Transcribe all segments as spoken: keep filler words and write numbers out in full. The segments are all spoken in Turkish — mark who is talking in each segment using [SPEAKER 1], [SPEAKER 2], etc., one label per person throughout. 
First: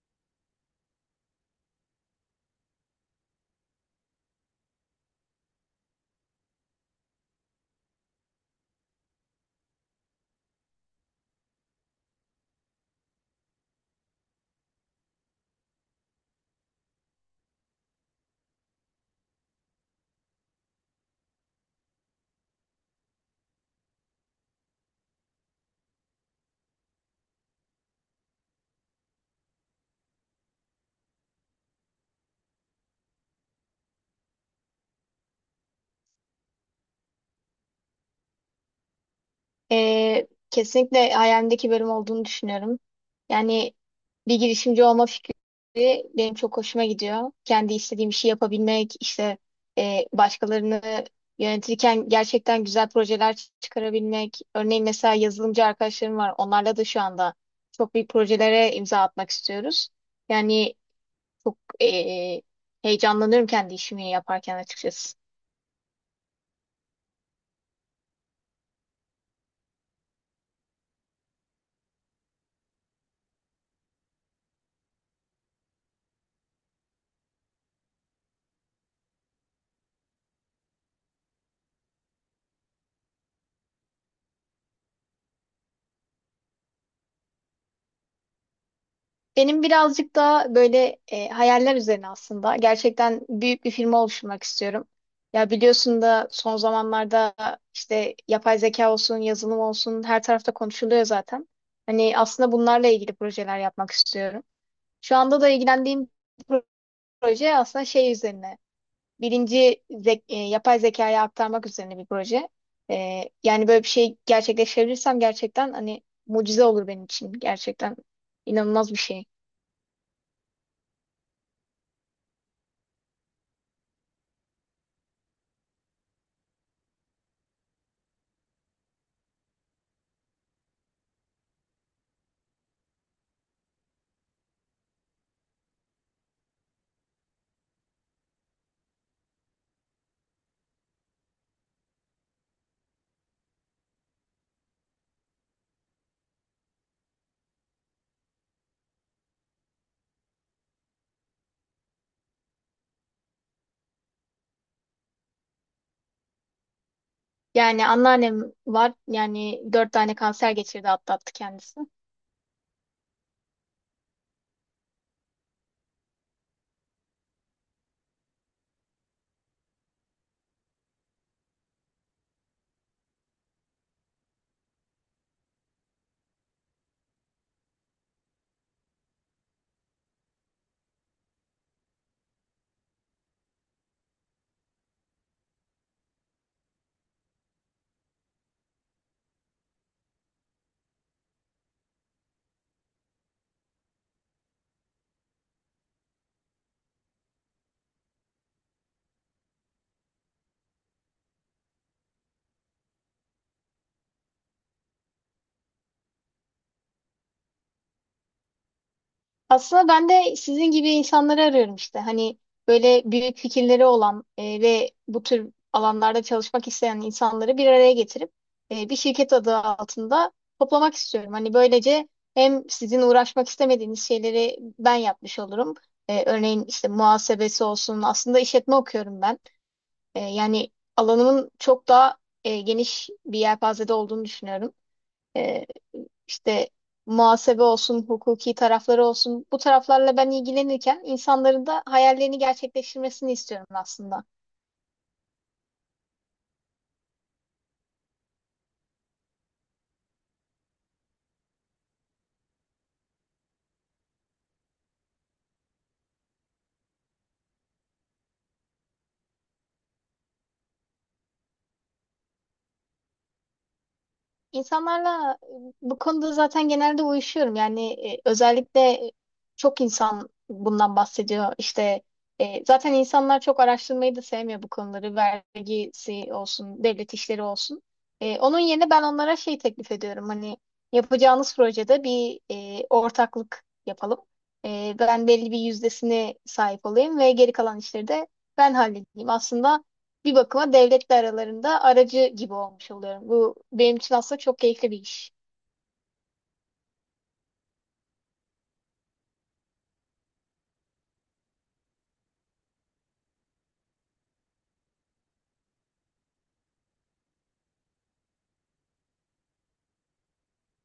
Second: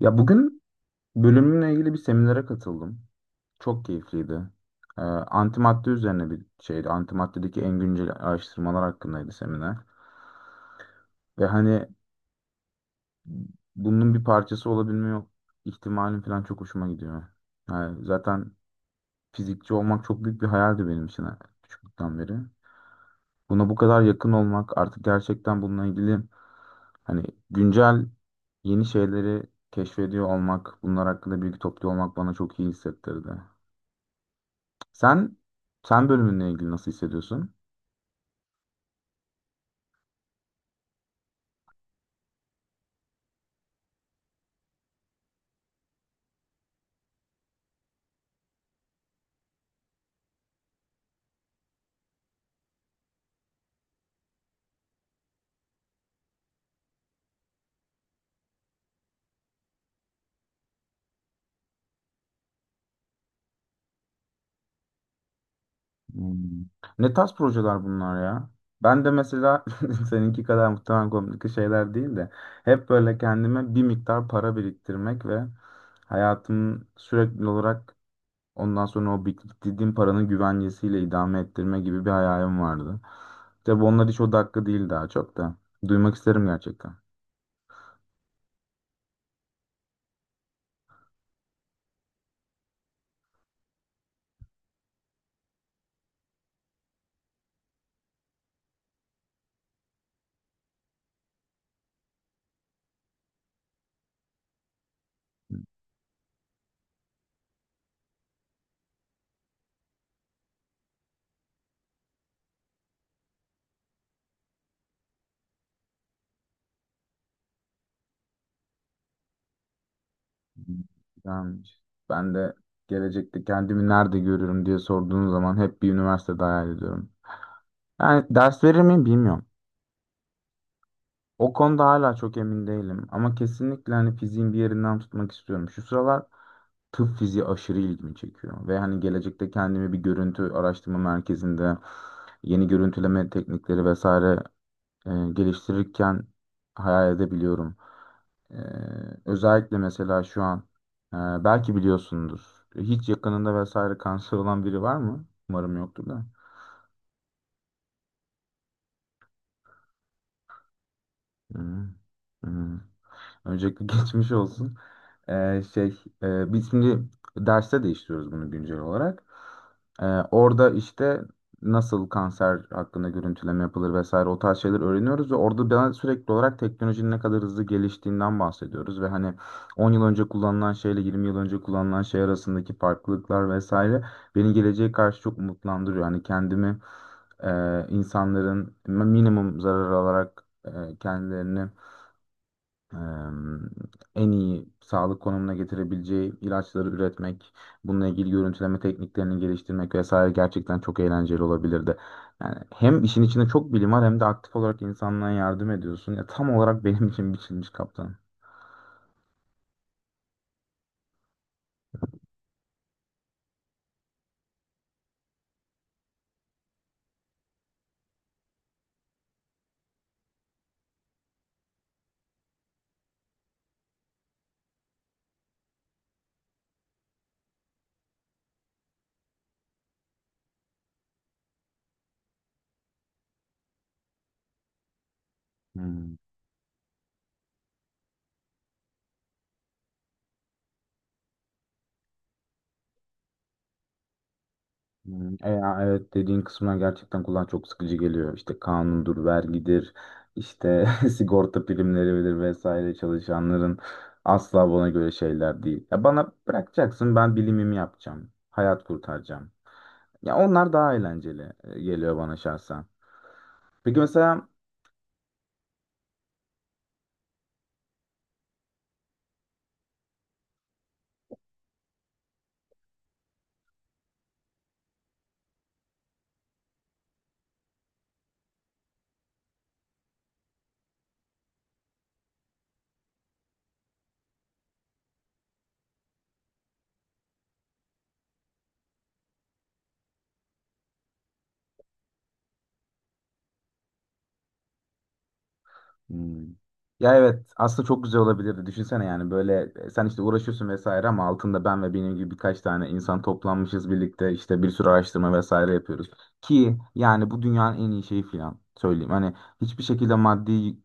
[SPEAKER 1] Ya bugün bölümümle ilgili bir seminere katıldım. Çok keyifliydi. Ee, antimadde üzerine bir şeydi. Antimaddedeki en güncel araştırmalar hakkındaydı seminer. Ve hani bunun bir parçası olabilme ihtimalim falan çok hoşuma gidiyor. Yani zaten fizikçi olmak çok büyük bir hayaldi benim için ha, küçüklükten beri. Buna bu kadar yakın olmak, artık gerçekten bununla ilgili hani güncel yeni şeyleri keşfediyor olmak, bunlar hakkında bilgi topluyor olmak bana çok iyi hissettirdi. Sen sen bölümünle ilgili nasıl hissediyorsun?
[SPEAKER 2] Ee, kesinlikle hayalimdeki bölüm olduğunu düşünüyorum. Yani bir girişimci olma fikri benim çok hoşuma gidiyor. Kendi istediğim işi yapabilmek, işte e, başkalarını yönetirken gerçekten güzel projeler çıkarabilmek. Örneğin mesela yazılımcı arkadaşlarım var. Onlarla da şu anda çok büyük projelere imza atmak istiyoruz. Yani çok e, heyecanlanıyorum kendi işimi yaparken açıkçası.
[SPEAKER 1] Hmm. Ne tarz projeler bunlar ya? Ben de mesela seninki kadar muhtemelen komik şeyler değil de hep böyle kendime bir miktar para biriktirmek ve hayatımı sürekli olarak ondan sonra o biriktirdiğim paranın güvencesiyle idame ettirme gibi bir hayalim vardı. Tabii onlar hiç o dakika değil daha çok da. Duymak isterim gerçekten.
[SPEAKER 2] Benim birazcık daha böyle e, hayaller üzerine aslında. Gerçekten büyük bir firma oluşturmak istiyorum. Ya biliyorsun da son zamanlarda işte yapay zeka olsun, yazılım olsun her tarafta konuşuluyor zaten. Hani aslında bunlarla ilgili projeler yapmak istiyorum. Şu anda da ilgilendiğim proje aslında şey üzerine. Birinci zek- e, yapay zekaya aktarmak üzerine bir proje. E, yani böyle bir şey gerçekleştirirsem gerçekten hani mucize olur benim için. Gerçekten inanılmaz bir şey.
[SPEAKER 1] Güzelmiş. Ben de gelecekte kendimi nerede görüyorum diye sorduğun zaman hep bir üniversitede hayal ediyorum. Yani ders verir miyim bilmiyorum. O konuda hala çok emin değilim ama kesinlikle hani fiziğin bir yerinden tutmak istiyorum. Şu sıralar tıp fiziği aşırı ilgimi çekiyor ve hani gelecekte kendimi bir görüntü araştırma merkezinde yeni görüntüleme teknikleri vesaire e, geliştirirken hayal edebiliyorum. E, Özellikle mesela şu an e, belki biliyorsundur. Hiç yakınında vesaire kanser olan biri var mı? Umarım yoktur da.
[SPEAKER 2] Yani anneannem var. Yani dört tane kanser geçirdi, atlattı
[SPEAKER 1] Hı,
[SPEAKER 2] kendisi.
[SPEAKER 1] hı. Öncelikle geçmiş olsun. Ee, şey, e, biz şimdi derste değiştiriyoruz bunu güncel olarak. Ee, Orada işte nasıl kanser hakkında görüntüleme yapılır vesaire o tarz şeyler öğreniyoruz ve orada ben sürekli olarak teknolojinin ne kadar hızlı geliştiğinden bahsediyoruz ve hani on yıl önce kullanılan şeyle yirmi yıl önce kullanılan şey arasındaki farklılıklar vesaire beni geleceğe karşı çok umutlandırıyor. Hani kendimi e, insanların minimum zarar alarak e, kendilerini e, en iyi sağlık konumuna getirebileceği ilaçları üretmek, bununla ilgili görüntüleme tekniklerini geliştirmek vesaire gerçekten çok eğlenceli olabilirdi. Yani hem işin içinde çok bilim var hem de aktif olarak insanlığa yardım ediyorsun. Ya tam olarak benim için biçilmiş kaptan.
[SPEAKER 2] Aslında ben de sizin gibi insanları arıyorum işte. Hani böyle büyük fikirleri olan e, ve bu tür alanlarda çalışmak isteyen insanları bir araya getirip e, bir şirket adı altında toplamak istiyorum. Hani böylece hem sizin uğraşmak istemediğiniz şeyleri ben yapmış olurum. E, örneğin işte muhasebesi olsun. Aslında işletme okuyorum ben. E, yani alanımın çok daha e, geniş bir yelpazede olduğunu düşünüyorum. E,
[SPEAKER 1] Hmm.
[SPEAKER 2] işte muhasebe olsun, hukuki tarafları olsun, bu taraflarla ben ilgilenirken insanların da hayallerini gerçekleştirmesini istiyorum aslında.
[SPEAKER 1] Hmm, E ya evet dediğin kısma gerçekten kulağa çok sıkıcı geliyor. İşte kanundur, vergidir, işte sigorta primleridir vesaire çalışanların asla bana göre şeyler değil. Ya bana bırakacaksın ben bilimimi yapacağım, hayat kurtaracağım. Ya onlar daha eğlenceli e, geliyor bana şahsen. Peki mesela
[SPEAKER 2] İnsanlarla bu konuda zaten genelde uyuşuyorum. Yani e, özellikle çok insan bundan bahsediyor. İşte e, zaten insanlar çok araştırmayı da sevmiyor bu konuları. Vergisi olsun, devlet işleri olsun. E, onun yerine ben onlara şey teklif ediyorum. Hani yapacağınız projede bir e, ortaklık yapalım. E, ben belli bir yüzdesine sahip olayım ve geri kalan işleri de ben halledeyim. Aslında bir bakıma devletle aralarında aracı gibi olmuş oluyorum. Bu benim için aslında çok keyifli bir iş.
[SPEAKER 1] Hmm. Ya evet aslında çok güzel olabilirdi. Düşünsene yani böyle e, sen işte uğraşıyorsun vesaire ama altında ben ve benim gibi birkaç tane insan toplanmışız birlikte işte bir sürü araştırma vesaire yapıyoruz. Ki yani bu dünyanın en iyi şeyi falan söyleyeyim. Hani hiçbir şekilde maddi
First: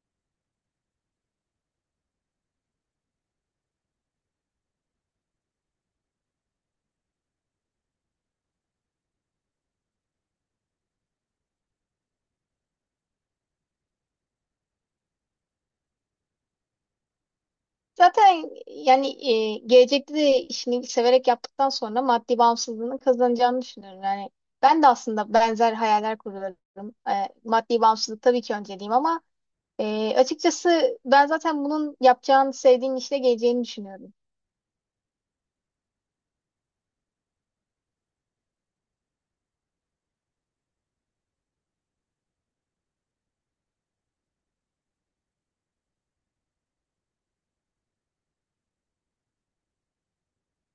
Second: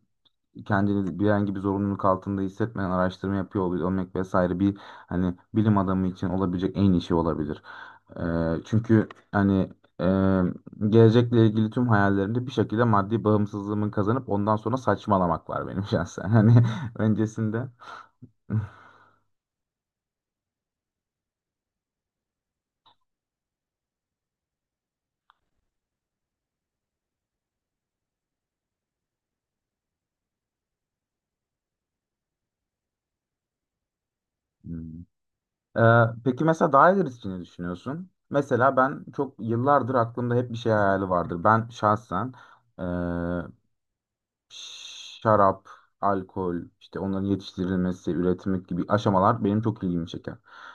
[SPEAKER 1] kendini bir herhangi bir zorunluluk altında hissetmeden araştırma yapıyor ol- olmak vesaire bir hani bilim adamı için olabilecek en iyi şey olabilir. Ee, çünkü hani e, gelecekle ilgili tüm hayallerimde bir şekilde maddi bağımsızlığımı kazanıp ondan sonra saçmalamak var benim şahsen. Hani öncesinde.
[SPEAKER 2] Zaten yani e, gelecekte de işini severek yaptıktan sonra maddi bağımsızlığını kazanacağını düşünüyorum. Yani ben de aslında benzer hayaller kuruyorum. E, maddi bağımsızlık tabii ki önceliğim ama e, açıkçası ben zaten bunun yapacağını sevdiğim işle geleceğini düşünüyorum.
[SPEAKER 1] Hmm. Ee, peki mesela daha ilerisi için ne düşünüyorsun? Mesela ben çok yıllardır aklımda hep bir şey hayali vardır. Ben şahsen şarap, alkol, işte onların yetiştirilmesi, üretimi gibi aşamalar benim çok ilgimi çeker.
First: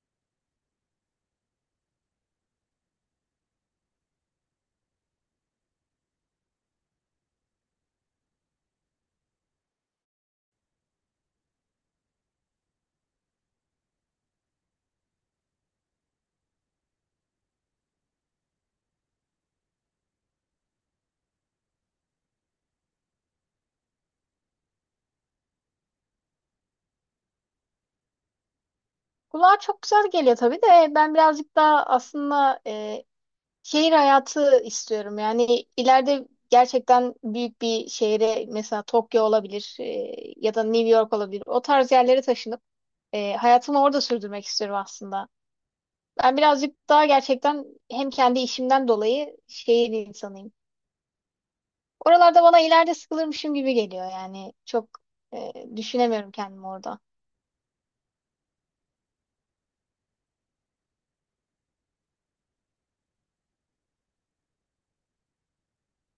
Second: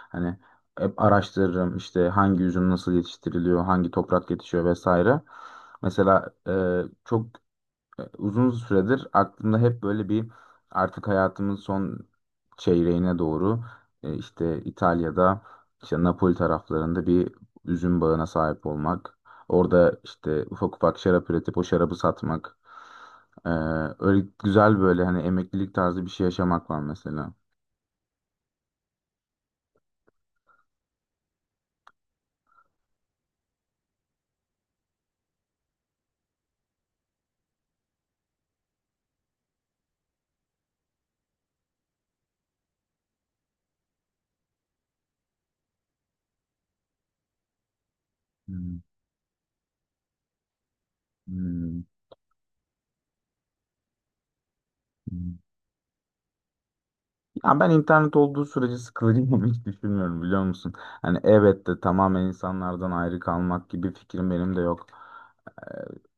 [SPEAKER 1] Hani hep araştırırım işte hangi üzüm nasıl yetiştiriliyor, hangi toprak yetişiyor vesaire. Mesela e, çok ee, uzun süredir aklımda hep böyle bir artık hayatımın son çeyreğine doğru e, işte İtalya'da işte Napoli taraflarında bir üzüm bağına sahip olmak. Orada işte ufak ufak şarap üretip o şarabı satmak. Ee, Öyle güzel böyle hani emeklilik tarzı bir şey yaşamak var mesela.
[SPEAKER 2] Kulağa çok güzel geliyor tabii de ben birazcık daha aslında e, şehir hayatı istiyorum. Yani ileride gerçekten büyük bir şehre, mesela Tokyo olabilir, e, ya da New York olabilir. O tarz yerlere taşınıp e, hayatımı orada sürdürmek istiyorum aslında. Ben birazcık daha gerçekten hem kendi
[SPEAKER 1] Hmm,
[SPEAKER 2] işimden dolayı şehir insanıyım.
[SPEAKER 1] hmm,
[SPEAKER 2] Oralarda bana ileride sıkılırmışım gibi geliyor yani. Çok
[SPEAKER 1] hmm.
[SPEAKER 2] e, düşünemiyorum kendimi orada.
[SPEAKER 1] Ya ben internet olduğu sürece sıkılacağımı hiç düşünmüyorum biliyor musun? Hani evet de tamamen insanlardan ayrı kalmak gibi fikrim benim de yok.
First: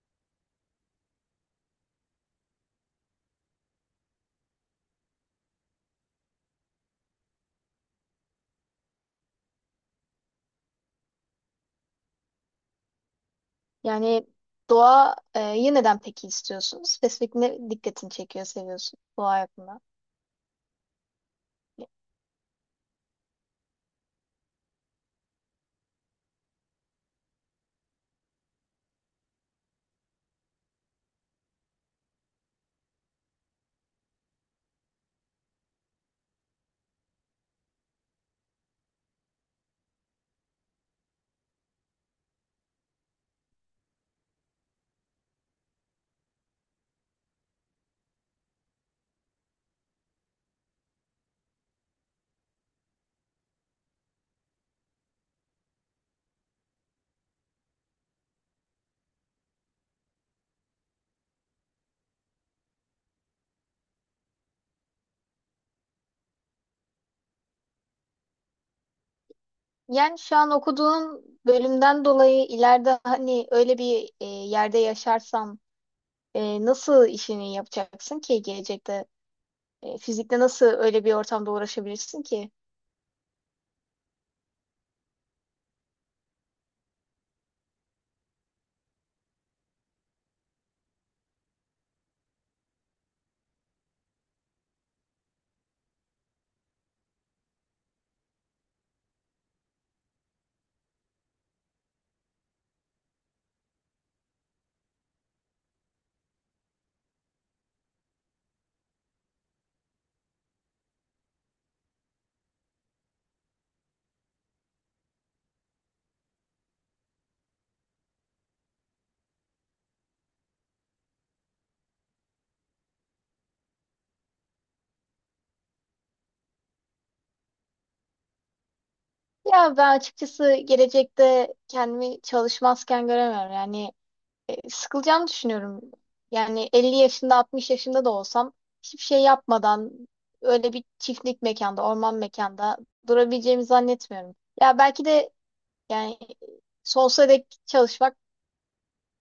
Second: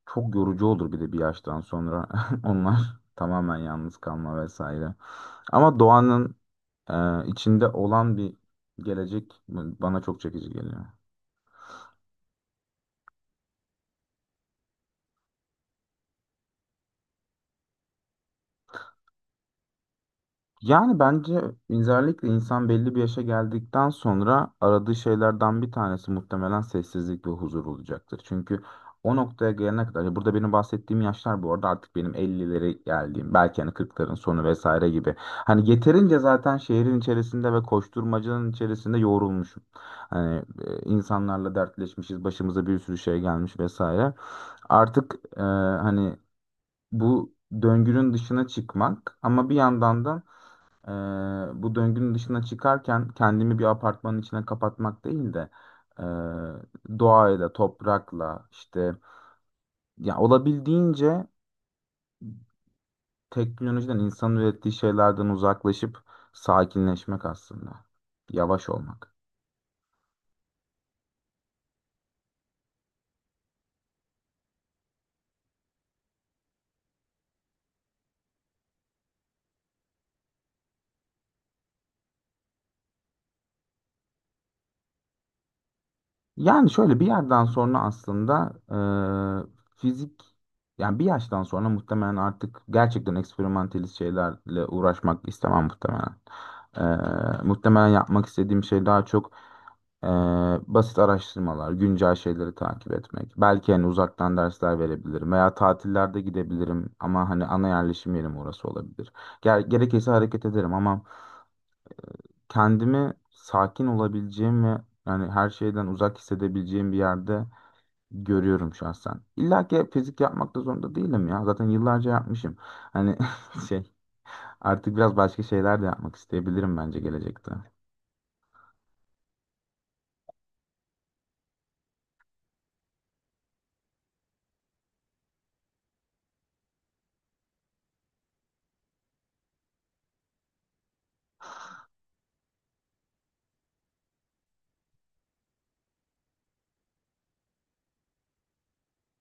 [SPEAKER 1] Çok yorucu olur bir de bir yaştan sonra onlar tamamen yalnız kalma vesaire. Ama doğanın e, içinde olan bir gelecek bana çok çekici geliyor.
[SPEAKER 2] Yani doğa e, yeniden peki istiyorsunuz? Spesifik ne dikkatini çekiyor, seviyorsun doğa hakkında?
[SPEAKER 1] Yani bence özellikle insan belli bir yaşa geldikten sonra aradığı şeylerden bir tanesi muhtemelen sessizlik ve huzur olacaktır. Çünkü o noktaya gelene kadar, ya burada benim bahsettiğim yaşlar bu arada artık benim elli'lere geldiğim, belki hani kırkların sonu vesaire gibi. Hani yeterince zaten şehrin içerisinde ve koşturmacanın içerisinde yoğrulmuşum. Hani e, insanlarla dertleşmişiz, başımıza bir sürü şey gelmiş vesaire. Artık e, hani bu döngünün dışına çıkmak ama bir yandan da ee, bu döngünün dışına çıkarken kendimi bir apartmanın içine kapatmak değil de e, doğayla, toprakla işte ya olabildiğince teknolojiden, insanın ürettiği şeylerden uzaklaşıp sakinleşmek aslında. Yavaş olmak.
[SPEAKER 2] Yani şu an okuduğum bölümden dolayı ileride hani öyle bir e, yerde yaşarsam e, nasıl işini yapacaksın ki gelecekte? E, fizikte nasıl öyle bir ortamda uğraşabilirsin ki?
[SPEAKER 1] Yani şöyle bir yerden sonra aslında e, fizik yani bir yaştan sonra muhtemelen artık gerçekten eksperimentalist şeylerle uğraşmak istemem muhtemelen. E, muhtemelen yapmak istediğim şey daha çok e, basit araştırmalar, güncel şeyleri takip etmek. Belki hani uzaktan dersler verebilirim veya tatillerde gidebilirim ama hani ana yerleşim yerim orası olabilir. Ger- gerekirse hareket ederim ama kendimi sakin olabileceğim ve yani her şeyden uzak hissedebileceğim bir yerde görüyorum şahsen. İlla ki fizik yapmak da zorunda değilim ya. Zaten yıllarca yapmışım. Hani şey artık biraz başka şeyler de yapmak isteyebilirim bence gelecekte.
[SPEAKER 2] Ya ben açıkçası gelecekte kendimi çalışmazken göremiyorum. Yani e, sıkılacağımı düşünüyorum. Yani elli yaşında, altmış yaşında da olsam hiçbir şey yapmadan öyle bir çiftlik mekanda, orman mekanda durabileceğimi zannetmiyorum. Ya belki de yani sonsuza dek çalışmak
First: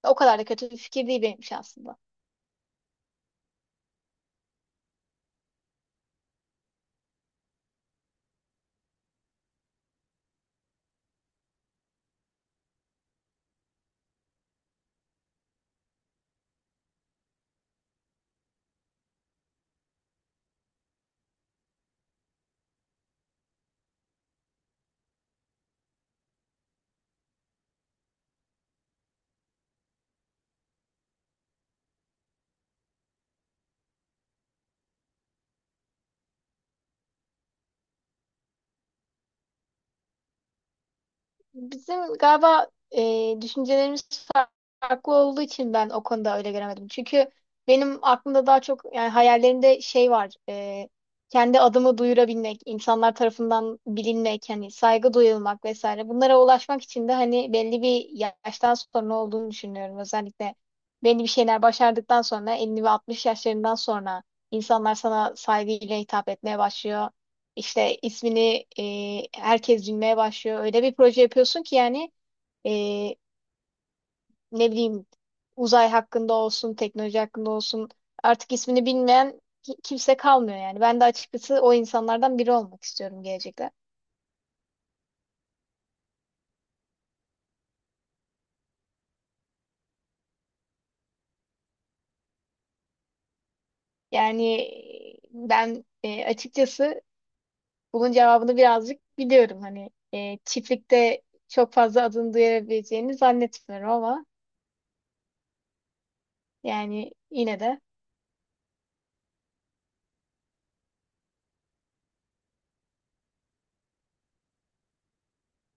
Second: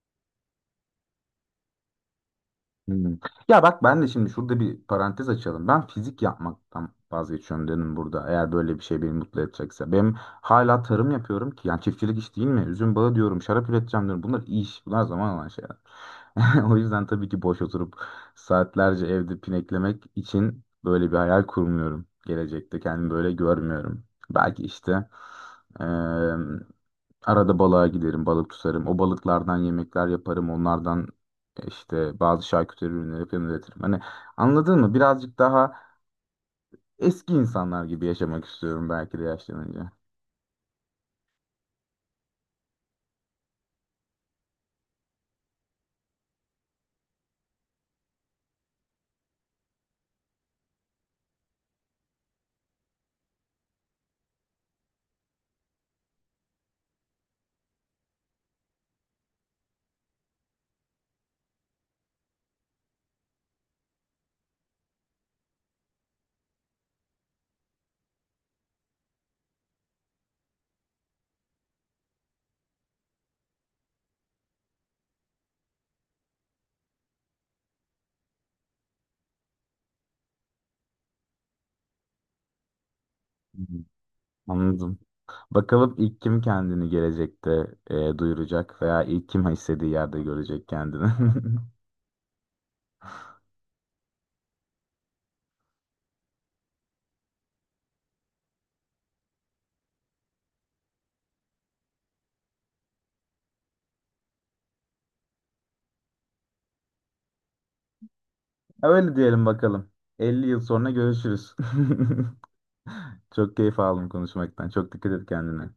[SPEAKER 2] o kadar da kötü bir fikir değil benim için aslında.
[SPEAKER 1] Hmm. Ya bak ben de şimdi şurada bir parantez açalım. Ben fizik yapmaktan vazgeçiyorum dedim burada. Eğer böyle bir şey beni mutlu edecekse. Benim hala tarım yapıyorum ki. Yani çiftçilik iş değil mi? Üzüm bağı diyorum, şarap üreteceğim diyorum. Bunlar iş. Bunlar zaman alan şeyler. O yüzden tabii ki boş oturup saatlerce evde pineklemek için böyle bir hayal kurmuyorum. Gelecekte kendimi böyle görmüyorum. Belki işte eee, arada balığa giderim, balık tutarım. O balıklardan yemekler yaparım. Onlardan işte bazı şarküteri ürünleri falan üretirim. Hani anladın mı? Birazcık daha eski insanlar gibi yaşamak istiyorum belki de yaşlanınca.
[SPEAKER 2] Bizim galiba e, düşüncelerimiz farklı olduğu için ben o konuda öyle göremedim. Çünkü benim aklımda daha çok, yani hayallerimde şey var. E, kendi adımı duyurabilmek, insanlar tarafından bilinmek, hani saygı duyulmak vesaire. Bunlara ulaşmak için de hani belli bir yaştan sonra olduğunu düşünüyorum. Özellikle belli bir şeyler başardıktan sonra, elli ve altmış yaşlarından sonra insanlar sana saygıyla hitap etmeye başlıyor. İşte ismini e, herkes bilmeye başlıyor. Öyle bir proje yapıyorsun ki yani, e, ne bileyim, uzay hakkında olsun, teknoloji hakkında olsun, artık ismini bilmeyen ki- kimse kalmıyor yani. Ben de açıkçası o insanlardan biri olmak istiyorum gelecekte.
[SPEAKER 1] Hmm, anladım. Bakalım ilk kim kendini gelecekte e, duyuracak veya ilk kim istediği yerde görecek kendini.
[SPEAKER 2] Yani e, ben e, açıkçası bunun cevabını birazcık biliyorum. Hani e, çiftlikte çok fazla adını duyabileceğini zannetmiyorum ama yani yine de.
[SPEAKER 1] Öyle diyelim bakalım. elli yıl sonra görüşürüz. Çok keyif aldım konuşmaktan. Çok dikkat et kendine.